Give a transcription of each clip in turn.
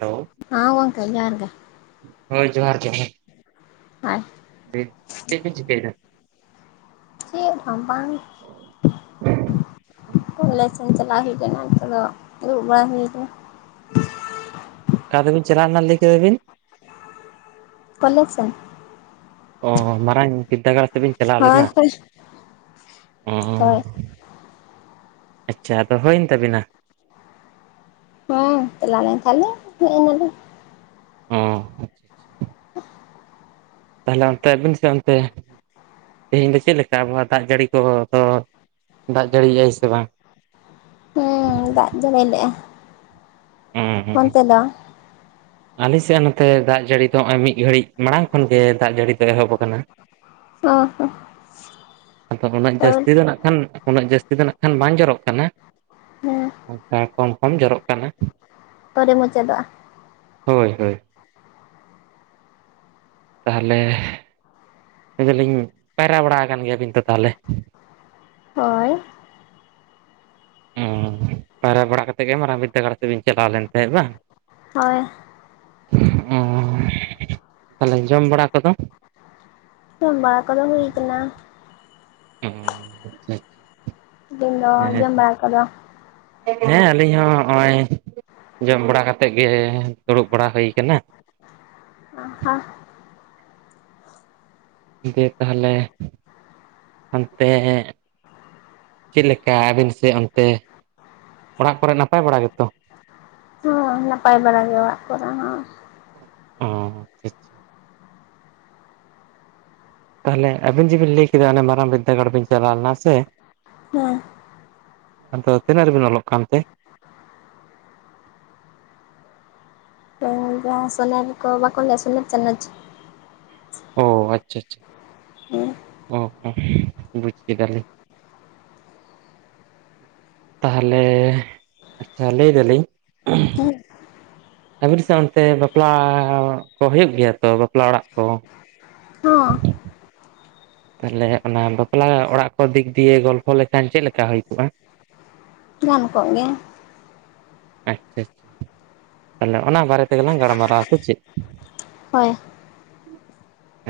Hello ᱟᱸ ᱜᱚᱱᱠᱮ ᱡᱚᱦᱟᱨ ᱜᱮ ᱦᱳᱭ ᱡᱚᱦᱟᱨ ᱜᱮ [unintelligible] ᱵᱤᱱ ᱪᱮᱫ ᱯᱮ ᱪᱤᱠᱟᱹᱭ ᱮᱫᱟ? ᱪᱮᱫ ᱦᱚᱸ ᱵᱟᱝ? ᱠᱚᱞᱮᱡᱽ ᱥᱮᱱ ᱪᱟᱞᱟᱣ ᱦᱩᱭᱩᱜ ᱠᱟᱱᱟ ᱱᱤᱛᱚᱜ ᱫᱚ ᱫᱩᱲᱩᱵ ᱵᱟᱲᱟ ᱦᱩᱭ ᱟᱠᱟᱱᱟ᱾ ᱚᱠᱟᱛᱮ ᱵᱤᱱ ᱪᱟᱞᱟᱣ ᱞᱮᱱᱟ ᱞᱟᱹᱭ ᱠᱮᱫᱟ ᱵᱤᱱ [inaudible] ᱠᱚᱞᱮᱡ ᱥᱮᱱ ᱚ ᱢᱟᱨᱟᱝ ᱵᱤᱨᱫᱟᱜᱟᱲ ᱛᱮᱵᱤᱱ ᱪᱟᱞᱟᱣ ᱦᱳᱭ ᱞᱮᱱᱟ, ᱦᱳᱭ ᱚᱸᱻ ᱦᱳᱭ ᱟᱪᱪᱷᱟ ᱟᱫᱚ ᱦᱩᱭᱮᱱ ᱛᱟᱵᱤᱱᱟ᱾ ᱦᱩᱸ ᱪᱟᱞᱟᱣ ᱞᱮᱱ ᱛᱟᱦᱮᱱ ᱞᱮ, ᱦᱮᱡ ᱮᱱᱟ ᱞᱮ᱾ ᱦᱚᱸ [unintelligible] ᱛᱟᱦᱚᱞᱮ ᱚᱱᱛᱮ ᱟᱵᱤᱱ ᱥᱮ ᱚᱱᱛᱮ ᱛᱮᱦᱮᱧ ᱫᱚ ᱪᱮᱫ ᱞᱮᱠᱟ ᱟᱵᱚᱦᱟᱣᱟ ᱫᱟᱜ ᱡᱟᱹᱲᱤ ᱠᱚᱫᱚ ᱫᱟᱜ ᱡᱟᱹᱲᱤᱭᱟᱭ ᱥᱮ ᱵᱟᱝ? ᱦᱮᱸ ᱫᱟᱜ ᱡᱟᱹᱲᱤ ᱞᱮᱜᱼᱟᱭ᱾ ᱦᱚᱸ ᱦᱩᱸ ᱟᱞᱮ ᱥᱮᱫ ᱱᱚᱛᱮ ᱫᱟᱜ ᱡᱟᱹᱲᱤ ᱫᱚ ᱱᱚᱜ- ᱚᱭ ᱢᱤᱫ ᱜᱷᱟᱹᱲᱤᱡ ᱢᱟᱲᱟᱝ ᱠᱷᱚᱱ ᱜᱮ ᱫᱟᱜ ᱡᱟᱹᱲᱤ ᱫᱚ ᱮᱦᱚᱵ ᱟᱠᱟᱱᱟ᱾ ᱚ ᱦᱚ ᱟᱫᱚ ᱩᱱᱟᱹᱜ ᱡᱟᱹᱥᱛᱤ ᱫᱚ ᱱᱟᱦᱟᱜ ᱠᱷᱟᱱ ᱩᱱᱟᱹᱜ ᱡᱟᱹᱥᱛᱤ ᱫᱚ ᱱᱟᱦᱟᱜ ᱠᱷᱟᱱ ᱵᱟᱝ ᱡᱚᱨᱚᱜ ᱠᱟᱱᱟ᱾ ᱦᱮᱸ ᱠᱚᱢ ᱠᱚᱢ ᱡᱚᱨᱚᱜ ᱠᱟᱱᱟ᱾ [unintelligible] ᱢᱩᱪᱟᱹᱫᱼᱟ, ᱦᱳᱭ ᱦᱳᱭ ᱛᱟᱦᱚᱞᱮ ᱞᱟᱹᱭ ᱟᱞᱤᱧ ᱯᱟᱭᱨᱟ ᱵᱟᱲᱟ ᱟᱠᱟᱱ ᱜᱮᱭᱟᱵᱤᱱ ᱛᱚ ᱛᱟᱦᱚᱞᱮ᱾ ᱦᱳᱭ ᱚ ᱯᱟᱭᱨᱟ ᱵᱟᱲᱟ ᱠᱟᱛᱮᱫ ᱜᱮ ᱢᱟᱨᱟᱝ ᱵᱤᱨᱫᱽᱫᱟᱹᱜᱟᱲ ᱥᱮᱫ ᱵᱤᱱ ᱪᱟᱞᱟᱣ ᱞᱮᱱ ᱛᱟᱦᱮᱸᱫ ᱵᱟᱝ? ᱦᱳᱭ, ᱚ ᱛᱟᱦᱚᱞᱮ ᱡᱚᱢ ᱵᱟᱲᱟ ᱠᱚᱫᱚ? ᱥᱚᱢ ᱵᱟᱲᱟ ᱠᱚᱫᱚ ᱦᱩᱭ ᱟᱠᱟᱱᱟ ᱚ ᱟᱪᱪᱷᱟ ᱟᱪᱪᱷᱟ ᱟᱵᱤᱱ ᱫᱚ ᱡᱚᱢ ᱵᱟᱲᱟ ᱟᱠᱟᱫᱚ? ᱦᱮᱸ ᱟᱹᱞᱤᱧ ᱦᱚᱸ ᱱᱚᱜᱼᱚᱭ ᱡᱚᱢ ᱵᱟᱲᱟ ᱠᱟᱛᱮᱫ ᱜᱮ ᱫᱩᱲᱩᱵ ᱵᱟᱲᱟ ᱦᱩᱭ ᱠᱟᱱᱟ᱾ [unintelligible] ᱫᱤᱭᱮ ᱛᱟᱦᱚᱞᱮ ᱦᱟᱱᱛᱮ ᱪᱮᱫ ᱞᱮᱠᱟ ᱟᱵᱤᱱ ᱥᱮᱫ ᱚᱱᱛᱮ ᱚᱲᱟᱜ ᱠᱚᱨᱮ ᱱᱟᱯᱟᱭ ᱵᱟᱲᱟ ᱜᱮᱛᱚ ᱦᱚᱸ ᱱᱟᱯᱟᱭ ᱵᱟᱲᱟ ᱜᱮ ᱚᱲᱟᱜ ᱠᱚᱨᱮ ᱦᱚᱸ᱾ ᱚᱦᱸ ᱛᱟᱦᱚᱞᱮ ᱟᱵᱤᱱ ᱡᱮᱵᱤᱱ ᱞᱟᱹᱭ ᱠᱮᱫᱟ ᱚᱱᱮ ᱢᱟᱨᱟᱝ ᱵᱤᱫᱽᱫᱟᱹᱜᱟᱲ ᱵᱤᱱ ᱪᱟᱞᱟᱣ ᱞᱮᱱᱟ ᱥᱮ ᱦᱮᱸ ᱟᱫᱚ ᱛᱤᱱᱟᱹᱜ ᱨᱮᱵᱤᱱ ᱚᱞᱚᱜ ᱠᱟᱱᱛᱮ? ᱦᱮᱸ ᱡᱟᱦᱟᱸ ᱥᱚᱱᱮᱨ ᱠᱚ ᱵᱟᱠᱚ ᱞᱟᱹᱭᱟ ᱥᱚᱱᱮᱨ ᱪᱟᱱᱟᱪ ᱚ ᱟᱪᱷᱟ ᱟᱪᱷᱟ ᱦᱮᱸ ᱚ ᱦᱚᱸ ᱵᱩᱡᱽ ᱠᱮᱫᱟᱞᱤᱧ᱾ ᱛᱟᱦᱚᱞᱮ ᱟᱪᱪᱷᱟ ᱞᱟᱹᱭ ᱫᱟᱞᱤᱧ ᱟᱵᱤᱱ ᱥᱮᱱ ᱚᱱᱛᱮ ᱵᱟᱯᱞᱟ ᱠᱚ ᱦᱩᱭᱩᱜ ᱜᱮᱭᱟ ᱛᱚ ᱵᱟᱯᱞᱟ ᱚᱲᱟᱜ ᱠᱚ᱾ ᱦᱚ ᱛᱟᱦᱚᱞᱮ ᱚᱱᱟ ᱵᱟᱯᱞᱟ ᱚᱲᱟᱜ ᱠᱚ ᱫᱤᱠ ᱫᱤᱭᱮ ᱜᱚᱞᱯᱷᱚ ᱞᱮᱠᱷᱟᱱ ᱪᱮᱫ ᱞᱮᱠᱟ ᱦᱩᱭ ᱠᱚᱜᱼᱟ ᱜᱟᱱ ᱠᱚᱜ ᱜᱮᱭᱟ ᱟᱪᱪᱷᱟ ᱟᱪᱪᱷᱟ ᱛᱟᱦᱞᱮ ᱚᱱᱟ ᱵᱟᱨᱮ ᱛᱮᱜᱮ ᱞᱟᱝ ᱜᱚᱞᱢᱟᱨᱟᱣ ᱟᱥᱮ ᱪᱮᱫ? ᱦᱳᱭ,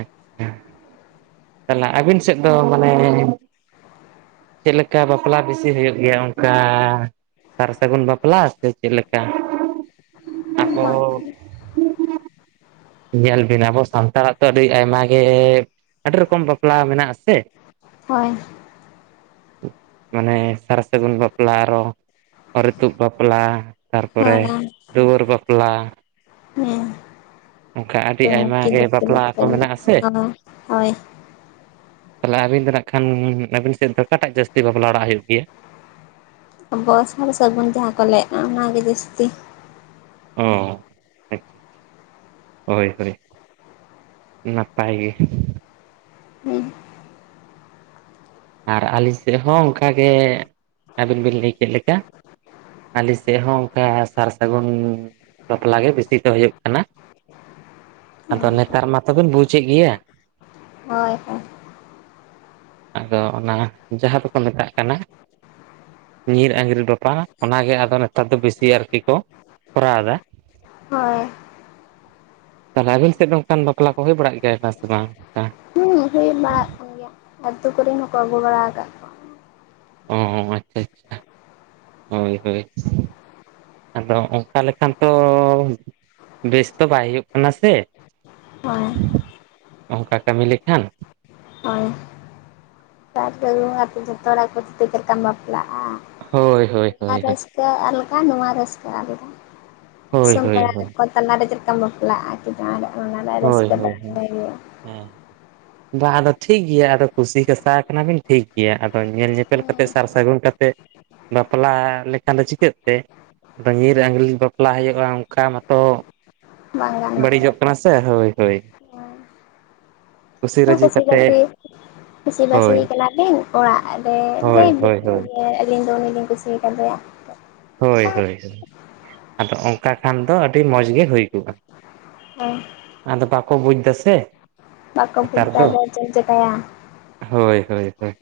ᱟᱪᱪᱷᱟ ᱛᱟᱦᱚᱞᱮ ᱟᱹᱵᱤᱱ ᱥᱮᱫ ᱫᱚ ᱢᱟᱱᱮ ᱪᱮᱫ ᱞᱮᱠᱟ ᱵᱟᱯᱞᱟ ᱵᱮᱥᱤ ᱦᱩᱭᱩᱜ ᱜᱮᱭᱟ ᱚᱱᱠᱟ ᱥᱟᱨ ᱥᱟᱹᱜᱩᱱ ᱵᱟᱯᱞᱟ ᱥᱮ ᱪᱮᱫ ᱞᱮᱠᱟ?. ᱟᱵᱚ ᱵᱟᱝ [unintelligible] ᱧᱮᱞ ᱵᱤᱱ ᱟᱵᱚ ᱥᱟᱱᱛᱟᱲ ᱟᱛᱚ ᱨᱮ ᱟᱭᱢᱟᱟᱜ ᱜᱮᱻ ᱟᱹᱰᱤ ᱨᱚᱠᱚᱢ ᱵᱟᱯᱞᱟ ᱢᱮᱱᱟᱜ ᱟᱥᱮ᱾ ᱦᱳᱭ ᱚᱱᱮ ᱥᱟᱨ ᱥᱟᱹᱜᱩᱱ ᱵᱟᱯᱞᱟ ᱟᱨᱚ ᱚᱨᱤᱛᱩᱫ ᱵᱟᱯᱞᱟ, ᱛᱟᱨᱯᱚᱨᱮ ᱦᱳᱭ ᱫᱩᱣᱟᱹᱨ ᱵᱟᱯᱞᱟ᱾ ᱦᱮᱸ ᱚᱱᱠᱟ ᱟᱹᱰᱤ ᱴᱩᱝᱠᱤ ᱟᱭᱢᱟᱜᱮ ᱫᱤᱯᱤᱞ ᱵᱟᱯᱞᱟ ᱠᱚ ᱢᱮᱱᱟᱜ ᱟᱥᱮ᱾ ᱦᱳᱭ ᱛᱟᱦᱚᱞᱮ ᱟᱹᱵᱤᱱ ᱫᱚᱱᱟᱜ ᱠᱷᱟᱱ ᱟᱹᱵᱤᱱ ᱥᱮᱫ ᱫᱚ ᱚᱠᱟᱴᱟᱜ ᱡᱟᱹᱥᱛᱤ ᱵᱟᱯᱞᱟ ᱚᱲᱟᱜ ᱦᱩᱭᱩᱜ ᱜᱮᱭᱟ ᱟᱵᱚᱣᱟᱜ ᱥᱟᱨ ᱥᱟᱹᱜᱩᱱ ᱡᱟᱦᱟᱸ ᱠᱚ ᱞᱟᱭᱮᱜᱼᱟ ᱚᱱᱟᱜᱮ ᱡᱟᱹᱥᱛᱤ᱾ ᱚ ᱟᱪᱪᱷᱟ [inaudible] ᱟᱪᱪᱷᱟ ᱦᱳᱭ ᱦᱳᱭ, ᱱᱟᱯᱟᱭ ᱜᱮ᱾ ᱦᱩᱸ ᱟᱨ ᱟᱹᱞᱤᱧ ᱥᱮᱫ ᱦᱚᱸ ᱚᱱᱠᱟ ᱜᱮ ᱟᱹᱵᱤᱱ ᱵᱤᱱ ᱞᱟᱹᱭ ᱠᱮᱜ ᱞᱮᱠᱟ᱾ ᱟᱹᱞᱮ ᱥᱮᱫ ᱦᱚᱸ ᱚᱱᱠᱟ ᱥᱟᱨ ᱥᱟᱹᱜᱩᱱ ᱵᱟᱯᱞᱟ ᱜᱮ ᱵᱮᱥᱤ ᱛᱮ ᱦᱩᱭᱩᱜ ᱠᱟᱱᱟ᱾ ᱟᱫᱚ ᱱᱮᱛᱟᱨ ᱢᱟᱛᱚᱵᱤᱱ ᱵᱩᱡᱮᱫ ᱜᱮᱭᱟᱹ᱾ ᱦᱳᱭ ᱦᱳᱭ, ᱟᱫᱚ ᱚᱱᱟ ᱡᱟᱦᱟᱸ ᱫᱚᱠᱚ ᱢᱮᱛᱟᱜ ᱠᱟᱱᱟ᱾ ᱧᱤᱨ ᱟᱸᱜᱤᱨ ᱵᱟᱯᱟ, ᱚᱱᱟᱜᱮ ᱟᱫᱚ ᱱᱮᱛᱟᱨ ᱫᱚ ᱵᱮᱥᱤ ᱟᱨᱠᱤ ᱠᱚ ᱠᱚᱨᱟᱣ ᱮᱫᱟ᱾ ᱦᱳᱭ ᱛᱟᱦᱞᱮ ᱟᱵᱤᱱ ᱥᱮᱫ ᱚᱱᱠᱟᱱ ᱵᱟᱯᱞᱟ ᱠᱚ ᱦᱩᱭ ᱵᱟᱲᱟᱜ ᱜᱮᱭᱟ ᱥᱮ ᱵᱟᱝ ᱚᱱᱠᱟ ᱦᱩᱸ ᱦᱩᱭ ᱵᱟᱲᱟᱜ ᱠᱟᱱ ᱜᱮᱭᱟ ᱟᱹᱛᱩ ᱠᱚᱨᱮᱱ ᱦᱚᱸᱠᱚ ᱟᱹᱜᱩ ᱵᱟᱲᱟ ᱟᱠᱟᱜ [inaudible] [unintelligible] ᱟᱪᱪᱷᱟ ᱟᱪᱪᱷᱟ ᱦᱳᱭ ᱦᱳᱭ ᱟᱫᱚ ᱚᱱᱠᱟ ᱞᱮᱠᱷᱟᱱ ᱛᱚᱻ ᱵᱮᱥ ᱛᱚ ᱵᱟᱭ ᱦᱩᱭᱩᱜ ᱠᱟᱱᱟ ᱥᱮ᱾ ᱦᱳᱭ [unintelligible] ᱚᱝᱠᱟ ᱠᱟᱹᱢᱤ ᱞᱮᱠᱷᱟᱱ ᱦᱳᱭ [unintelligible] ᱵᱟᱯᱞᱟ-ᱟ [unintelligible] ᱦᱳᱭ ᱦᱳᱭ ᱦᱳᱭ ᱦᱳᱭ [unintelligible] ᱟᱞᱠᱟ ᱱᱚᱣᱟ ᱨᱟᱹᱥᱠᱟᱹ ᱟᱞᱜᱟ ᱦᱳᱭ ᱫᱤᱥᱚᱢ ᱦᱳᱭ ᱯᱮᱲᱟ ᱛᱟᱞᱟᱨᱮ ᱪᱮᱫ ᱞᱮᱠᱟᱢ ᱵᱟᱯᱞᱟᱜ-ᱟ᱾ ᱡᱟᱦᱟᱱᱟᱜ ᱚᱱᱟᱱᱟᱜ ᱦᱳᱭ ᱨᱟᱹᱥᱠᱟᱹ ᱫᱚ ᱦᱳᱭ ᱟᱰᱤ ᱱᱟᱯᱟᱭ ᱜᱮᱭᱟ᱾ ᱦᱮᱸ ᱵᱟᱝ ᱟᱫᱚ ᱴᱷᱤᱠ ᱜᱮᱭᱟ ᱟᱫᱚ ᱠᱩᱥᱤ ᱠᱟᱥᱟ ᱠᱟᱱᱟ ᱵᱤᱱ ᱴᱷᱤᱠ ᱜᱮᱭᱟ ᱟᱫᱚ ᱧᱮᱞ ᱧᱮᱯᱮᱞ ᱠᱟᱛᱮᱜ ᱦᱮᱸ ᱥᱟᱨ ᱥᱟᱹᱜᱩᱱ ᱠᱟᱛᱮᱜ᱾ ᱵᱟᱯᱞᱟ ᱞᱮᱠᱷᱟᱱ ᱫᱚ ᱪᱤᱠᱟᱹᱜ ᱛᱮ ᱧᱤᱨ ᱟᱝᱜᱽᱞᱤ ᱵᱟᱯᱞᱟ ᱦᱩᱭᱩᱜ-ᱟ ᱚᱱᱠᱟ ᱢᱟᱛᱚ ᱵᱟᱝ ᱜᱟᱱᱚᱜᱼᱟ ᱵᱟᱹᱲᱤᱡᱚᱜ ᱠᱟᱱᱟ ᱥᱮ, ᱦᱳᱭ ᱦᱳᱭ ᱠᱩᱥᱤ ᱦᱚᱸ ᱨᱟᱹᱡᱤ ᱡᱩᱫᱤ ᱠᱟᱛᱮ, ᱵᱟᱹᱥᱤ ᱪᱟᱹᱥᱤ ᱦᱳᱭ ᱵᱟᱹᱥᱤ ᱠᱟᱱᱟ ᱵᱤᱱ ᱚᱲᱟᱜ ᱨᱮ ᱦᱳᱭ ᱞᱟᱹᱭ ᱵᱤᱱ ᱦᱳᱭ ᱦᱳᱭ ᱦᱮᱸ ᱟᱹᱞᱤᱧ ᱫᱚ ᱩᱱᱤ ᱞᱤᱧ ᱠᱩᱥᱤᱭᱟᱠᱟ ᱫᱮᱭᱟ ᱦᱳᱭ ᱦᱳᱭ, ᱟᱫᱚ ᱚᱱᱠᱟ ᱠᱷᱟᱱ ᱫᱚ ᱟᱹᱰᱤ ᱢᱚᱸᱡᱽ ᱜᱮ ᱦᱩᱭ ᱠᱚᱜ-ᱟ᱾ ᱦᱚᱸ ᱟᱫᱚ ᱵᱟᱠᱚ ᱵᱩᱡ ᱫᱟᱥᱮ᱾ ᱵᱟᱠᱚ ᱵᱩᱡ ᱫᱟᱫᱚ ᱪᱮᱫ ᱮᱢ ᱪᱤᱠᱟᱭᱟ᱾ ᱦᱳᱭ ᱦᱳᱭ ᱦᱳᱭ,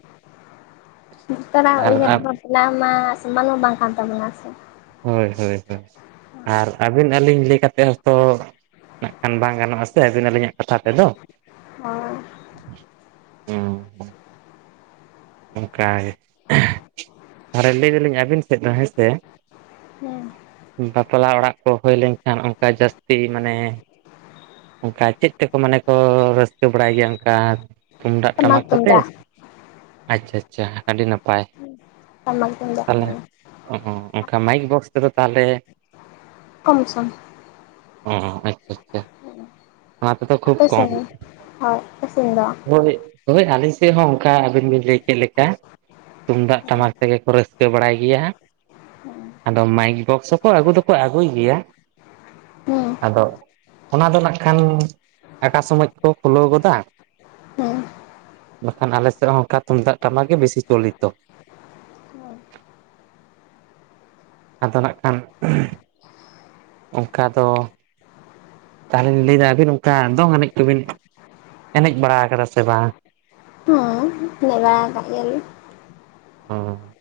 ᱱᱮᱛᱟᱨᱟᱜ ᱟᱨ ᱩᱭᱦᱟᱹᱨ ᱵᱷᱟᱵᱱᱟ ᱢᱟ ᱥᱮᱢᱟᱱ ᱦᱚᱸ ᱵᱟᱝ ᱠᱟᱱ ᱛᱟᱵᱚᱱᱟ ᱥᱮ᱾ ᱦᱳᱭ ᱦᱳᱭ ᱦᱳᱭ ᱟᱨ ᱟᱹᱵᱤᱱ ᱟᱹᱞᱤᱧ ᱞᱟᱹᱭ ᱠᱟᱛᱮᱜ ᱦᱚᱸᱛᱚ ᱱᱟᱜ ᱠᱷᱟᱱ ᱵᱟᱝ ᱜᱟᱱᱚᱜ-ᱟ ᱥᱮ ᱟᱹᱵᱤᱱ ᱟᱹᱞᱤᱧᱟᱜ ᱠᱟᱛᱷᱟ ᱛᱮᱫᱚ᱾ ᱦᱚᱸ ᱦᱮᱸ ᱚᱱᱠᱟᱜᱮ ᱞᱟᱹᱭ ᱫᱟᱞᱤᱧ ᱟᱹᱵᱤᱱ ᱥᱮᱫ [inaudible] ᱫᱚ ᱦᱮᱸ ᱥᱮ ᱦᱮᱸ ᱵᱟᱯᱞᱟ ᱚᱲᱟᱜ ᱠᱚ ᱦᱩᱭ ᱞᱮᱱᱠᱷᱟᱱ ᱚᱱᱠᱟ ᱡᱟᱹᱥᱛᱤ ᱢᱟᱱᱮ᱾ ᱚᱱᱠᱟ ᱪᱮᱫ ᱛᱮᱠᱚ ᱢᱟᱱᱮ ᱠᱚ ᱨᱟᱹᱥᱠᱟᱹ ᱵᱟᱲᱟᱭ ᱜᱮᱭᱟ ᱚᱱᱠᱟ ᱛᱩᱢᱫᱟᱜ ᱴᱟᱢᱟᱠ ᱠᱚᱛᱮ? ᱟᱪᱪᱷᱟ ᱟᱪᱪᱷᱟ ᱟᱹᱰᱤ ᱱᱟᱯᱟᱭ ᱴᱟᱢᱟᱠ ᱛᱩᱢᱫᱟᱜ ᱛᱟᱦᱚᱞᱮ ᱛᱮᱜᱮ ᱚ ᱦᱚᱸ ᱚᱱᱠᱟ ᱢᱟᱭᱤᱠ ᱵᱚᱠᱥ ᱛᱮᱫᱚ ᱛᱟᱦᱚᱞᱮ ᱠᱚᱢ ᱥᱚᱝ ᱚ ᱟᱪᱪᱷᱟ ᱟᱪᱪᱷᱟ ᱚᱱᱟ ᱠᱚ ᱫᱚ ᱠᱷᱩᱵ ᱟᱯᱮ ᱠᱚᱢ, ᱥᱮᱱ ᱦᱳᱭ ᱟᱯᱮ ᱥᱮᱱ ᱫᱚ ᱦᱳᱭ ᱦᱳᱭ ᱟᱞᱮ ᱥᱮᱫ ᱦᱚᱸ ᱚᱱᱠᱟ ᱟᱹᱵᱤᱱ ᱵᱤᱱ ᱞᱟᱹᱭ ᱠᱮᱫ ᱞᱮᱠᱟ ᱛᱩᱢᱫᱟᱜ ᱦᱮᱸ ᱴᱟᱢᱟᱠ ᱛᱮᱜᱮ ᱠᱚ ᱨᱟᱹᱥᱠᱟᱹ ᱵᱟᱲᱟᱭ ᱜᱮᱭᱟ ᱟᱫᱚ ᱢᱟᱭᱤᱠ ᱵᱚᱠᱥ ᱦᱚᱸᱠᱚ ᱟᱹᱜᱩ ᱫᱚᱠᱚ ᱟᱹᱜᱩᱭ ᱜᱮᱭᱟ ᱦᱮᱸ ᱛᱚ ᱚᱱᱟ ᱫᱚ ᱱᱟᱜᱠᱷᱟᱱ ᱟᱠᱟ ᱥᱚᱢᱚᱭ ᱠᱚ ᱠᱷᱩᱞᱟᱹᱣ ᱜᱚᱫᱟ ᱦᱮᱸ ᱵᱟᱠᱷᱟᱱ ᱟᱞᱮ ᱥᱮᱫ ᱦᱚᱸ ᱚᱱᱠᱟ ᱛᱩᱢᱫᱟᱜ ᱴᱟᱢᱟ ᱜᱮ ᱵᱮᱥᱤ ᱪᱚᱞᱤᱛᱚ ᱦᱩᱸ ᱟᱫᱚ ᱱᱟᱜᱠᱷᱟᱱ [unintelligible] ᱚᱱᱠᱟ ᱫᱚ ᱛᱟᱦᱞᱮᱧ ᱞᱟᱹᱭᱫᱟ ᱟᱹᱵᱤᱱ ᱚᱝᱠᱟ ᱫᱚᱝ ᱮᱱᱮᱡ ᱠᱚᱵᱤᱱ ᱮᱱᱮᱡ ᱵᱟᱲᱟ ᱠᱟᱫᱟ ᱥᱮ ᱵᱟᱝ ᱮᱱᱮᱡ ᱵᱟᱲᱟᱭ ᱠᱟᱜ ᱜᱮᱭᱟ ᱞᱤᱧ ᱦᱚᱸ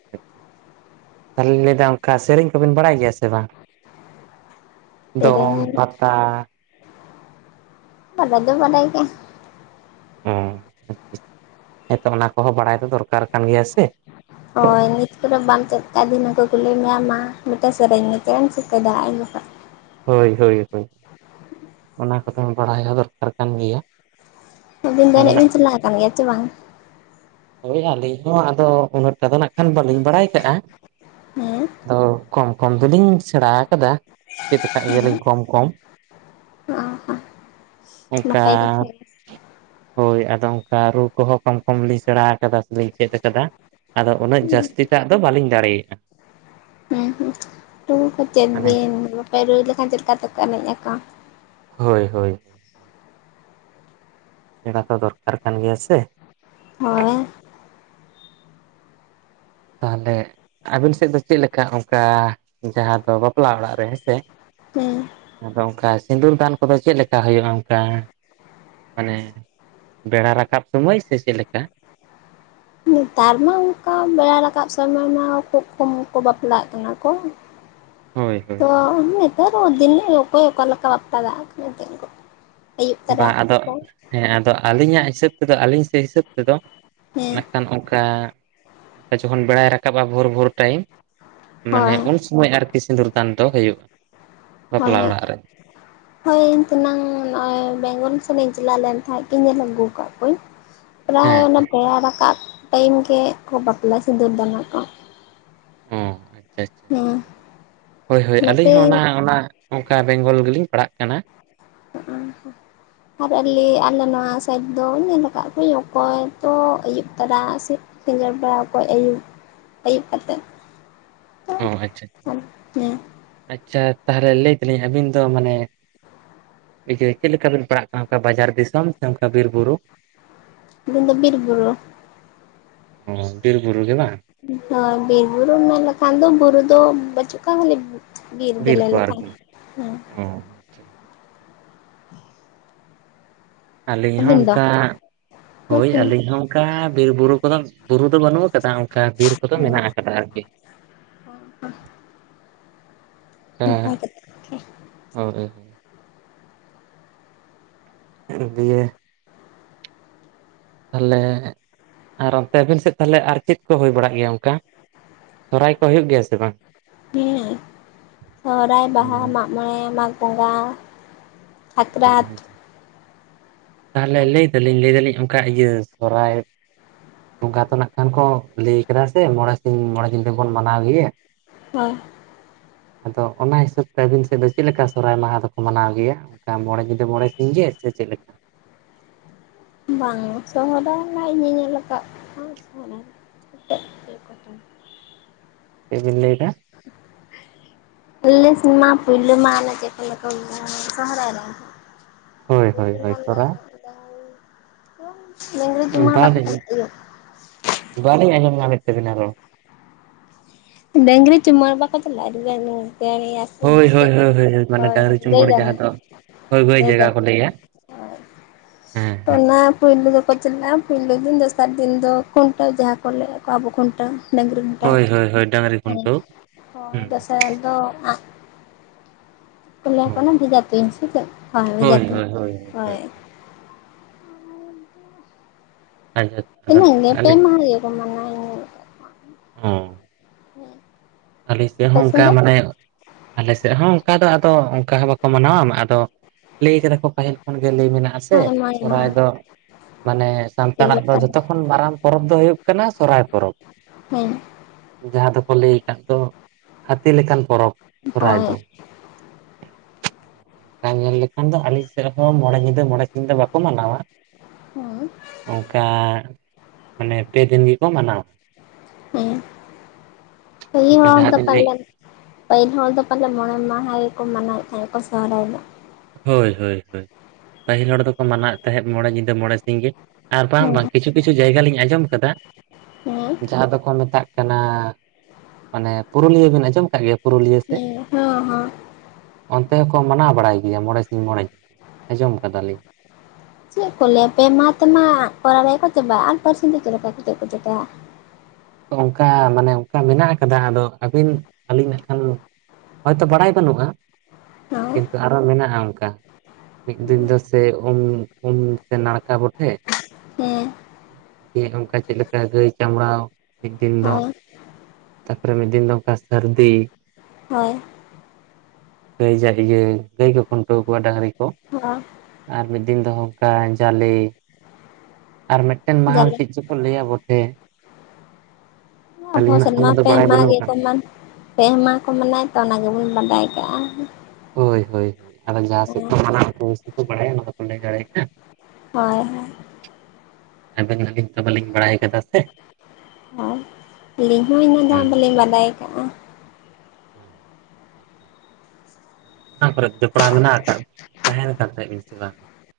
ᱛᱟᱦᱞᱮᱧ ᱞᱟᱹᱭᱫᱟ ᱚᱝᱠᱟ ᱥᱮᱨᱮᱧ ᱠᱚᱵᱮᱱ ᱵᱟᱲᱟᱭ ᱜᱮᱭᱟ ᱥᱮ ᱵᱟᱝ ᱫᱚᱝ, ᱥᱮᱨᱮᱧ ᱯᱟᱛᱟ [unintelligible] ᱵᱟᱰᱟᱭ ᱫᱚ ᱵᱟᱰᱟᱭ ᱜᱮ ᱦᱚᱸ, ᱦᱮᱸᱛᱚ ᱚᱱᱟ ᱠᱚᱦᱚᱸ ᱵᱟᱲᱟᱭ ᱫᱚ ᱫᱚᱨᱠᱟᱨ ᱠᱟᱱ ᱜᱮᱭᱟ ᱥᱮ ᱦᱳᱭ ᱱᱤᱛ ᱠᱚᱫᱚ ᱵᱟᱢ ᱪᱮᱫ ᱠᱟᱜ ᱫᱤᱱᱟᱹ ᱠᱚ ᱠᱩᱞᱤ ᱢᱮᱟᱢ ᱢᱟ ᱢᱤᱫᱴᱮᱱ ᱥᱮᱨᱮᱧ ᱪᱮᱫ ᱮᱢ ᱪᱤᱠᱟᱹᱭᱟ ᱫᱟᱲᱮ ᱩᱱ ᱡᱟᱠᱷᱚᱡ ᱦᱳᱭ ᱦᱳᱭ ᱚᱱᱟ ᱠᱚᱫᱚ ᱵᱟᱲᱟᱭ ᱦᱚᱸ ᱫᱚᱨᱠᱟᱨ ᱠᱟᱱ ᱜᱮᱭᱟ [unintelligible] ᱟᱹᱵᱤᱱ ᱟᱫᱚ ᱮᱱᱮᱡ ᱱᱟᱜ ᱵᱤᱱ ᱠᱷᱟᱱ ᱪᱟᱞᱟᱣ ᱟᱠᱟᱱ ᱜᱮᱭᱟ ᱪᱮ ᱵᱟᱝᱟ ᱦᱳᱭ ᱟᱹᱞᱤᱧ ᱦᱚᱸ ᱟᱫᱚ ᱩᱱᱟᱹᱜᱴᱟᱜ ᱫᱚ ᱱᱟᱜ ᱠᱷᱟᱱ ᱵᱟᱹᱞᱤᱧ ᱵᱟᱲᱟᱭ ᱠᱟᱜᱼᱟ᱾ ᱦᱮᱸ ᱟᱫᱚ ᱠᱚᱢ ᱠᱚᱢ ᱫᱚᱞᱤᱧ ᱥᱮᱬᱟᱣ ᱠᱟᱫᱟ ᱪᱮᱫ ᱟᱠᱟᱫ ᱜᱮᱭᱟᱞᱤᱧ ᱠᱚᱢ ᱠᱚᱢ ᱚ ᱦᱚᱸ ᱚᱝᱠᱟ ᱱᱟᱯᱟᱭ ᱠᱟᱛᱷᱟ ᱜᱮ ᱦᱳᱭ ᱟᱫᱚ ᱚᱱᱠᱟ ᱨᱩ ᱠᱚᱦᱚᱸ ᱠᱚᱢ ᱠᱚᱢ ᱞᱤᱧ ᱥᱮᱬᱟ ᱟᱠᱟᱫᱟ ᱥᱮᱞᱤᱧ ᱪᱮᱫ ᱟᱠᱟᱫᱟ ᱟᱫᱚ ᱩᱱᱟᱹᱜ ᱡᱟᱹᱥᱛᱤ ᱴᱟᱜ ᱫᱚ ᱵᱟᱞᱤᱧ ᱫᱟᱲᱮᱭᱟᱜᱼᱟ᱾ ᱦᱮᱸ ᱦᱩᱸ ᱴᱩᱨᱩ ᱠᱚᱛᱮ ᱢᱟᱱᱮ ᱵᱤᱱ ᱱᱟᱯᱟᱭ ᱨᱩ ᱞᱮᱠᱷᱟᱱ ᱪᱮᱫ ᱞᱮᱠᱟ ᱛᱮᱠᱚ ᱮᱱᱮᱡ ᱟᱠᱚ ᱦᱳᱭ ᱦᱳᱭ ᱥᱮᱬᱟ ᱫᱚ ᱫᱚᱨᱠᱟᱨ ᱠᱟᱱ ᱜᱮᱭᱟ ᱥᱮ ᱦᱳᱭ ᱛᱟᱦᱚᱞᱮ ᱟᱵᱤᱱ ᱥᱮᱫ ᱫᱚ ᱪᱮᱫ ᱞᱮᱠᱟ ᱚᱱᱠᱟ ᱡᱟᱦᱟᱸ ᱫᱚ ᱵᱟᱯᱞᱟ ᱚᱲᱟᱜ ᱨᱮ ᱦᱮᱸᱥᱮ ᱦᱩᱸ ᱟᱫᱚ ᱚᱝᱠᱟ ᱥᱤᱸᱫᱩᱨ ᱫᱟᱱ ᱠᱚᱫᱚ ᱪᱮᱫ ᱞᱮᱠᱟ ᱦᱩᱭᱩᱜᱼᱟ ᱚᱝᱠᱟ ᱢᱟᱱᱮ ᱵᱮᱲᱟ ᱨᱟᱠᱟᱵ ᱥᱚᱢᱚᱭ ᱥᱮ ᱪᱮᱫ ᱞᱮᱠᱟ ᱱᱮᱛᱟᱨ ᱢᱟ ᱚᱝᱠᱟ ᱵᱮᱲᱟ ᱨᱟᱠᱟᱵ ᱥᱚᱢᱚᱭ ᱢᱟ ᱠᱷᱩᱵ ᱠᱚᱢ ᱠᱚ ᱵᱟᱯᱞᱟᱜ ᱠᱟᱱᱟ ᱠᱚ ᱦᱳᱭ [unintelligible] ᱦᱳᱭ ᱛᱚ ᱱᱤᱛᱚᱜ ᱫᱚ ᱫᱤᱱ ᱚᱠᱚᱭ ᱚᱠᱟ ᱞᱮᱠᱟ ᱵᱟᱯᱞᱟ [unintelligible] ᱠᱟᱱᱟᱮᱫ [unintelligible] ᱵᱟᱝ ᱟᱫᱚ ᱦᱮᱸ ᱟᱫᱚ ᱟᱹᱞᱤᱧᱟᱜ ᱦᱤᱥᱟᱹᱵ ᱛᱮᱫᱚ ᱟᱹᱞᱤᱧ ᱥᱮᱫ ᱦᱤᱥᱟᱹᱵ ᱛᱮᱫᱚ ᱦᱮᱸ ᱱᱟᱜᱠᱷᱟᱱ ᱚᱠᱟ ᱡᱚᱠᱷᱚᱱ ᱵᱮᱲᱟᱭ ᱨᱟᱠᱟᱵᱼᱟ ᱵᱷᱳᱨ ᱵᱷᱳᱨ ᱴᱟᱭᱤᱢ ᱢᱟᱱᱮ ᱦᱳᱭ ᱩᱱ ᱥᱚᱢᱚᱭ ᱟᱨᱠᱤ ᱥᱤᱸᱫᱩᱨ ᱫᱟᱱ ᱫᱚ ᱦᱩᱭᱩᱜ-ᱟ ᱦᱳᱭ ᱵᱟᱯᱞᱟ ᱚᱲᱟᱜ ᱨᱮ ᱦᱳᱭ ᱤᱧ ᱛᱤᱱᱟᱹᱝ ᱱᱚᱜ-ᱭ ᱵᱮᱝᱜᱚᱞ ᱥᱮᱱ ᱤᱧ ᱪᱟᱞᱟᱣ ᱞᱮᱱ ᱛᱟᱦᱮᱸ ᱤᱧ ᱧᱮᱞ ᱟᱹᱜᱩ ᱠᱟᱫ ᱠᱚᱣᱟᱹᱧ ᱯᱮᱨᱟᱭ ᱦᱮᱸ ᱚᱰᱮ ᱯᱮᱲᱟ ᱨᱟᱠᱟᱵ ᱴᱟᱭᱤᱢ ᱜᱮᱠᱚ ᱵᱟᱯᱞᱟ ᱥᱤᱸᱫᱩᱹᱨ ᱫᱟᱱᱟ-ᱟ᱾ ᱦᱚᱸ ᱟᱪᱪᱷᱟ ᱟᱪᱪᱷᱟ ᱦᱮᱸ ᱦᱳᱭ ᱦᱳᱭ ᱟᱹᱞᱤᱧ ᱱᱚᱛᱮ ᱦᱚᱸ ᱚᱱᱟ ᱚᱱᱟ ᱚᱝᱠᱟ ᱵᱮᱝᱜᱚᱞ ᱜᱮᱞᱤᱧ ᱯᱟᱲᱦᱟᱜ ᱠᱟᱱᱟ᱾ ᱦᱸ [unintelligible] ᱟᱨ ᱟᱞᱮ ᱟᱞᱮ ᱱᱚᱶᱟ ᱥᱟᱭᱤᱰ ᱫᱚ ᱧᱮᱞ ᱟᱠᱟᱜ ᱜᱮᱭᱟ ᱠᱚ ᱛᱚ ᱟᱹᱭᱩᱵ ᱛᱚᱨᱟ ᱥᱮ ᱥᱤᱸᱜᱟᱲ ᱵᱟᱲᱟ ᱚᱠᱚ ᱟᱹᱭᱩᱵ, ᱟᱹᱭᱩᱵ ᱠᱟᱛᱮᱫ ᱛᱚ ᱚ ᱟᱪᱪᱷᱟ, ᱟᱪᱪᱷᱟ ᱦᱮᱸ ᱟᱪᱪᱷᱟ ᱛᱟᱦᱞᱮ ᱞᱟᱹᱭ ᱫᱟᱞᱤᱧ ᱟᱹᱵᱤᱱ ᱫᱚ ᱢᱟᱱᱮ ᱮᱡᱮ ᱪᱮᱫ ᱞᱮᱠᱟᱵᱤᱱ ᱯᱟᱲᱟᱜ ᱠᱟᱱᱟ ᱚᱱᱠᱟ ᱵᱟᱡᱟᱨ ᱫᱤᱥᱚᱢ ᱥᱮ ᱚᱱᱠᱟ ᱵᱤᱨ ᱵᱩᱨᱩ ᱤᱧ ᱫᱚ ᱵᱤᱨᱼᱵᱩᱨᱩ ᱚᱸ ᱵᱤᱨ ᱵᱩᱨᱩ ᱜᱮ ᱵᱟᱝ ᱱᱚᱶᱟ ᱵᱤᱨᱼᱵᱩᱨᱩ ᱢᱮᱱ ᱞᱮᱠᱷᱟᱱ ᱫᱚ ᱵᱩᱨᱩ ᱫᱚ ᱵᱟᱹᱪᱩᱜ ᱠᱷᱟᱭ ᱨᱮᱦᱚᱸ ᱵᱤᱨ ᱜᱮᱞᱮ ᱠᱚ ᱞᱮᱠᱷᱟᱭᱟ ᱟᱨᱠᱤ ᱚ ᱟᱹᱞᱤᱧ ᱦᱚᱸ ᱟᱹᱵᱤᱱ ᱫᱚ ᱚᱱᱠᱟ ᱦᱚᱭ ᱦᱮᱸ ᱟᱹᱞᱤᱧ ᱦᱚᱸ ᱚᱱᱠᱟ ᱵᱤᱨᱼᱵᱩᱨᱩ ᱠᱚᱫᱚ ᱵᱩᱨᱩ ᱫᱚ ᱵᱟᱹᱱᱩᱜ ᱟᱠᱟᱫᱟ ᱚᱱᱠᱟ ᱵᱤᱨ ᱠᱚᱫᱚ ᱢᱮᱱᱟᱜ ᱟᱠᱟᱫᱟ ᱟᱨᱠᱤ ᱱᱟᱯᱟᱭ ᱟᱸ ᱠᱟᱛᱷᱟ ᱦᱚᱭ ᱮᱸᱲ ᱵᱤᱭᱮ ᱛᱟᱦᱞᱮ ᱟᱨ ᱚᱱᱛᱮ ᱟᱹᱵᱤᱱ ᱥᱮᱫ ᱛᱟᱦᱞᱮ ᱟᱨ ᱪᱮᱫ ᱠᱚ ᱦᱩᱭ ᱵᱟᱲᱟᱜ ᱜᱮᱭᱟ ᱚᱱᱠᱟ ᱥᱚᱨᱦᱟᱭ ᱠᱚ ᱦᱩᱭᱩᱜ ᱜᱮᱭᱟ ᱥᱮ ᱵᱟᱝ ᱦᱩᱸ ᱥᱚᱦᱨᱟᱭ, ᱵᱟᱦᱟ, ᱢᱟᱜ ᱢᱚᱬᱮ, ᱢᱟᱜᱽ ᱵᱚᱸᱜᱟ, ᱥᱟᱠᱨᱟᱛ ᱦᱩᱸ ᱛᱟᱦᱞᱮ ᱞᱟᱹᱭ ᱫᱟᱞᱤᱧ ᱞᱟᱹᱭ ᱫᱟᱞᱤᱧ ᱚᱝᱠᱟ ᱤᱭᱟᱹ ᱥᱚᱨᱦᱟᱭ ᱵᱚᱸᱜᱟ ᱛᱟᱱᱟᱜ ᱠᱷᱟᱱ ᱠᱚ ᱞᱟᱹᱭ ᱠᱟᱫᱟ ᱥᱮ ᱢᱚᱬᱮ ᱥᱤᱧ ᱢᱚᱬᱮ ᱧᱤᱫᱟᱹ ᱵᱚᱱ ᱢᱟᱱᱟᱣ ᱜᱤᱭᱟ ᱦᱚᱭ ᱟᱫᱚ ᱚᱱᱟ ᱦᱤᱥᱟᱹᱵ ᱛᱮ ᱟᱹᱵᱤᱱ ᱥᱮᱫ ᱫᱚ ᱪᱮᱫ ᱞᱮᱠᱟ ᱥᱚᱦᱨᱟᱭ ᱢᱟᱦᱟᱸ ᱫᱚᱠᱚ ᱢᱟᱱᱟᱣ ᱜᱤᱭᱟ ᱠᱟ ᱢᱚᱬᱮ ᱧᱤᱫᱟᱹ ᱢᱚᱬᱮ ᱥᱤᱧ ᱜᱮ ᱥᱮ ᱪᱮᱫ ᱞᱮᱠᱟ? ᱵᱟᱝ ᱟ ᱥᱚᱦᱨᱟᱭ ᱨᱮᱱᱟᱜ ᱤᱭᱟᱹ ᱧᱮᱞ ᱟᱠᱟᱜᱼᱟ ᱥᱚᱦᱚᱨᱟᱭ ᱪᱮᱫ ᱵᱤᱱ ᱞᱟᱹᱭ ᱮᱫᱟ ᱟᱞᱮ ᱥᱮᱱ ᱢᱟ ᱯᱩᱭᱞᱩ ᱢᱟ ᱚᱱᱟ ᱡᱮᱠᱷᱚᱱ ᱵᱟᱠᱚ ᱜᱟᱲᱦᱟᱣ ᱟ ᱥᱚᱦᱨᱟᱭ ᱨᱮ ᱦᱳᱭ ᱦᱳᱭ ᱦᱳᱭ ᱥᱚᱨᱦᱟᱭ [inaudible] ᱤᱝᱨᱮᱡ ᱢᱟ ᱵᱟᱠᱚ ᱵᱟᱝ [inaudible] ᱤᱭᱟᱹ ᱵᱟᱹᱞᱤᱧ ᱟᱸᱡᱚᱢ ᱧᱟᱢᱮᱫ ᱛᱟᱵᱤᱱᱟ ᱨᱚᱲ ᱰᱟᱹᱝᱜᱽᱨᱤ ᱪᱩᱢᱟᱹᱲᱟ ᱵᱟᱠᱚ ᱪᱟᱞᱟᱜᱼᱟ [inaudible] ᱦᱳᱭ ᱦᱳᱭ ᱦᱳᱭ ᱦᱳᱭ [inaudible] ᱢᱟᱱᱮ ᱦᱚᱭ ᱰᱟᱝᱨᱤ ᱦᱚᱭ ᱜᱟᱹᱭ ᱪᱩᱢᱵᱩᱲ ᱡᱟᱦᱟᱸ ᱡᱟᱱᱣᱟᱨ ᱫᱚ ᱦᱳᱭ ᱦᱳᱭ ᱜᱟᱹᱭ ᱡᱟᱭᱜᱟ ᱰᱟᱝᱨᱟ ᱠᱚ ᱞᱟᱹᱭᱟ ᱦᱮᱸ ᱦᱮᱸ ᱯᱩᱭᱞᱩ ᱫᱚᱠᱚ ᱪᱟᱞᱟᱜᱼᱟ ᱯᱩᱭᱞᱩ ᱫᱤᱱ ᱫᱚᱥᱟᱨ ᱫᱤᱱ ᱫᱚ ᱠᱷᱩᱱᱴᱟᱹᱣ ᱡᱟᱦᱟᱸ ᱠᱚ ᱞᱟᱹᱭᱟᱜ ᱠᱚᱣᱟ ᱟᱵᱚ ᱠᱷᱩᱱᱴᱟᱹᱣ ᱰᱟᱝᱨᱤ ᱠᱩᱴᱟᱹᱢ ᱦᱳᱭ ᱦᱳᱭ ᱦᱳᱭ ᱰᱟᱝᱨᱤ ᱦᱮᱸ ᱠᱷᱩᱱᱴᱟᱹᱣ ᱦᱳᱭ ᱦᱩᱸ ᱫᱚᱥᱟᱨ ᱫᱚ ᱟᱸᱜ ᱠᱚ ᱞᱟᱹᱭᱟ ᱠᱚ ᱵᱷᱮᱡᱟ ᱛᱩᱧ ᱥᱮ ᱪᱮᱫ ᱦᱚᱭ ᱵᱷᱮᱡᱟ ᱦᱳᱭ ᱛᱩᱧ ᱦᱳᱭ ᱦᱳᱭ ᱦᱚᱭ ᱦᱳᱭ ᱟᱪᱪᱷᱟ ᱟᱫᱚ ᱤᱱᱟᱹᱜ ᱱᱟᱜ ᱜᱮ ᱠᱷᱟᱱ ᱯᱮ ᱟᱞᱮ ᱢᱟᱦᱟ ᱜᱮᱠᱚ ᱢᱟᱱᱟᱣ [inaudible] ᱦᱚᱸ ᱦᱮᱸ ᱟᱞᱤᱧ ᱥᱮᱫ ᱦᱚᱸ ᱚᱱᱠᱟ ᱢᱟᱱᱮ ᱟᱞᱮ ᱥᱮᱫ ᱦᱚᱸ ᱚᱱᱠᱟ ᱫᱚ ᱟᱫᱚ ᱚᱠᱟ ᱦᱚᱸ ᱵᱟᱠᱠᱚ ᱢᱟᱱᱟᱣᱟ ᱵᱟᱦᱟ ᱫᱚ ᱞᱟᱹᱭ ᱠᱟᱫᱟ ᱠᱚ ᱯᱟᱹᱦᱤᱞ ᱠᱷᱚᱱ ᱜᱮ ᱞᱟᱹᱭ ᱢᱮᱱᱟᱜ ᱟᱥᱮ ᱦᱳᱭ ᱢᱚᱬᱮ ᱢᱟᱦᱟ ᱥᱚᱨᱦᱟᱭ ᱫᱚ ᱢᱟᱱᱮ ᱪᱮᱫ ᱥᱟᱱᱛᱟᱲ ᱟᱜ ᱫᱚ ᱞᱮᱠᱟ ᱡᱚᱛᱚ ᱠᱷᱚᱱ ᱢᱟᱨᱟᱝ ᱯᱚᱨᱚᱵᱽ ᱫᱚ ᱦᱩᱭᱩᱜ ᱠᱟᱱᱟ ᱥᱚᱨᱦᱟᱭ ᱯᱚᱨᱚᱵᱽ ᱦᱮᱸ ᱡᱟᱦᱟᱸ ᱫᱚᱠᱚ ᱞᱟᱹᱭ ᱠᱟᱫ ᱫᱚ ᱦᱟᱛᱤ ᱞᱮᱠᱟᱱ ᱯᱚᱨᱚᱵ ᱥᱚᱨᱦᱟᱭ ᱦᱳᱭ ᱫᱚ ᱵᱟᱝ ᱧᱮᱞ ᱞᱮᱠᱷᱟᱱ ᱫᱚ ᱟᱞᱤᱧ ᱥᱮᱫ ᱦᱚᱸ ᱢᱚᱬᱮ ᱧᱤᱫᱟᱹ ᱢᱚᱬᱮ ᱥᱤᱧ ᱫᱚ ᱵᱟᱠᱚ ᱢᱟᱱᱟᱣᱟ [unintelligible] ᱚᱝᱠᱟ ᱢᱟᱱᱮ ᱯᱮ ᱫᱤᱱ ᱜᱮᱠᱚ ᱢᱟᱱᱟᱣᱟ ᱦᱩᱸ ᱯᱟᱹᱦᱤᱞ ᱚᱱᱠᱟ ᱦᱚᱸ ᱡᱟᱦᱟᱸ ᱵᱤᱱ ᱞᱟᱹᱭ [inaudible] ᱯᱟᱹᱦᱤᱞ ᱦᱚᱲ ᱫᱚ ᱯᱟᱞᱮ ᱢᱚᱬᱮ ᱢᱟᱦᱟ ᱜᱮᱠᱚ ᱢᱟᱱᱟᱣ ᱮᱫ ᱛᱟᱦᱮᱸᱫ ᱠᱚ ᱥᱚᱦᱨᱟᱭ ᱫᱚ ᱦᱚᱭ ᱦᱚᱭ ᱦᱚᱭ ᱯᱟᱹᱦᱤᱞ ᱦᱚᱲ ᱫᱚᱠᱚ ᱢᱟᱱᱟᱣ ᱮᱫ ᱛᱟᱦᱮᱸᱫ ᱢᱚᱬᱮ ᱧᱤᱫᱟᱹ ᱢᱚᱬᱮ ᱥᱤᱝ ᱜᱤ ᱟᱨ ᱵᱟᱝ ᱦᱮᱸ ᱵᱟᱝ ᱠᱤᱪᱷᱩ ᱠᱤᱪᱷᱩ ᱡᱟᱭᱜᱟ ᱞᱤᱧ ᱟᱸᱡᱚᱢ ᱠᱟᱫᱟ ᱦᱮᱸ ᱡᱟᱦᱟᱸ ᱫᱚᱠᱚ ᱢᱮᱛᱟᱜ ᱠᱟᱱᱟ ᱢᱟᱱᱮ ᱯᱩᱨᱩᱞᱤᱭᱟᱹ ᱵᱤᱱ ᱟᱸᱡᱚᱢ ᱟᱠᱟᱜ ᱜᱤᱭᱟ ᱯᱩᱨᱩᱞᱤᱭᱟᱹ ᱥᱮᱫ ᱦᱮᱸ ᱦᱚᱸ ᱦᱚᱸ ᱚᱱᱛᱮ ᱦᱚᱸᱠᱚ ᱢᱟᱱᱟᱣ ᱵᱟᱲᱟᱭ ᱜᱮᱭᱟ ᱢᱚᱬᱮ ᱥᱤᱧ ᱢᱚᱬᱮ ᱟᱸᱡᱚᱢ ᱟᱠᱟᱫᱟᱞᱤᱧ [inaudible] ᱪᱮᱫ ᱠᱚ ᱞᱟᱹᱭᱟ ᱯᱮ ᱢᱟᱦᱟ ᱛᱮᱢᱟ ᱥᱚᱦᱚᱨᱟᱭ ᱠᱚ ᱪᱟᱵᱟᱜᱼᱟ ᱟᱨ ᱯᱟᱹᱨᱥᱤ ᱫᱚ ᱪᱮᱫ ᱞᱮᱠᱟ ᱠᱟᱛᱮᱫ ᱠᱚ ᱪᱤᱠᱟᱭᱟ ᱚᱱᱠᱟ ᱢᱟᱱᱮ ᱚᱱᱠᱟ ᱢᱮᱱᱟᱜ ᱟᱠᱟᱫᱟ᱾ ᱟᱫᱚ ᱟᱹᱵᱤᱱ ᱟᱹᱞᱤᱧ ᱱᱟᱜ ᱠᱷᱟᱱ ᱦᱳᱭᱛᱳ ᱵᱟᱲᱟᱭ ᱵᱟᱹᱱᱩᱜᱼᱟ ᱦᱳᱭ ᱠᱤᱱᱛᱩ ᱟᱨᱚ ᱢᱮᱱᱟᱜᱼᱟ ᱚᱝᱠᱟ ᱢᱤᱫ ᱫᱤᱱ ᱫᱚ ᱥᱮ ᱩᱢ, ᱩᱢ ᱥᱮ ᱱᱟᱲᱠᱟ ᱵᱚᱴᱷᱮ ᱦᱮᱸ [unintelligible] ᱚᱱᱠᱟ ᱪᱮᱫ ᱞᱮᱠᱟ ᱜᱟᱹᱭ ᱪᱟᱢᱲᱟᱣ ᱢᱤᱫ ᱫᱤᱱ ᱫᱚ ᱦᱳᱭ ᱛᱟᱯᱚᱨᱮ ᱢᱤᱫ ᱫᱤᱱ ᱫᱚ ᱚᱱᱠᱟ ᱥᱟᱹᱨᱫᱤ ᱦᱳᱭ ᱜᱟᱹᱭ ᱡᱟᱜ ᱤᱭᱟᱹ ᱜᱟᱹᱭ ᱠᱚ ᱠᱷᱩᱱᱴᱟᱹᱣ ᱠᱚᱣᱟ ᱰᱟᱝᱨᱤ ᱛᱚ ᱦᱳᱭ ᱟᱨ ᱢᱤᱫ ᱫᱤᱱ ᱫᱚᱝᱠᱟ ᱡᱟᱞᱤ ᱟᱨ ᱢᱤᱫᱴᱮᱱ ᱢᱟᱦᱟᱞ ᱡᱟᱞᱮ ᱪᱮᱫ ᱪᱚ ᱠᱚ ᱞᱟᱹᱭᱟ ᱵᱚᱴᱷᱮ ᱟᱵᱚ ᱟᱹᱞᱤᱧ ᱦᱟᱸᱜ ᱥᱮᱱ ᱢᱟ ᱠᱷᱟᱱ ᱫᱚ ᱯᱮ ᱵᱟᱲᱟᱭ ᱢᱟᱦᱟᱸ ᱵᱟᱹᱱᱩᱜ ᱜᱮ ᱟᱠᱟᱫ ᱠᱚ ᱢᱟᱱ ᱯᱮ ᱢᱟᱦᱟ ᱠᱚ ᱢᱮᱱᱟᱣᱼᱟ ᱛᱚ ᱚᱱᱟ ᱜᱮ ᱵᱚᱱ ᱵᱟᱰᱟᱭ ᱠᱟᱜᱼᱟ᱾ ᱦᱳᱭ ᱦᱳᱭ᱾ ᱟᱫᱚ ᱡᱟᱦᱟᱸ ᱥᱮᱫ ᱦᱳᱭ ᱠᱚ ᱢᱟᱱᱟᱣ ᱵᱟᱲᱟᱭᱟ ᱚᱱᱟ ᱫᱚᱠᱚ ᱞᱟᱹᱭ ᱫᱟᱲᱮᱭᱟᱜᱼᱟ᱾ ᱦᱳᱭ ᱟᱵᱮᱱ ᱟᱹᱞᱤᱧ ᱛᱚ ᱵᱟᱞᱤᱧ ᱵᱟᱲᱟᱭ ᱠᱟᱫᱟ ᱥᱮ ᱟᱨ ᱟᱹᱞᱤᱧ ᱦᱚᱸ ᱤᱱᱟᱜ ᱜᱟᱱ ᱦᱩᱸ ᱵᱟᱹᱞᱤᱧ ᱵᱟᱰᱟᱭ ᱠᱟᱜᱼᱟ᱾ ᱚᱱᱟ ᱠᱚᱨᱮ ᱡᱚᱯᱲᱟᱣ ᱢᱮᱱᱟᱜ ᱟᱠᱟᱫ ᱛᱟᱦᱮᱱ ᱠᱟᱱ ᱛᱟᱦᱮᱸᱫ ᱵᱤᱱ ᱥᱮ ᱵᱟᱝ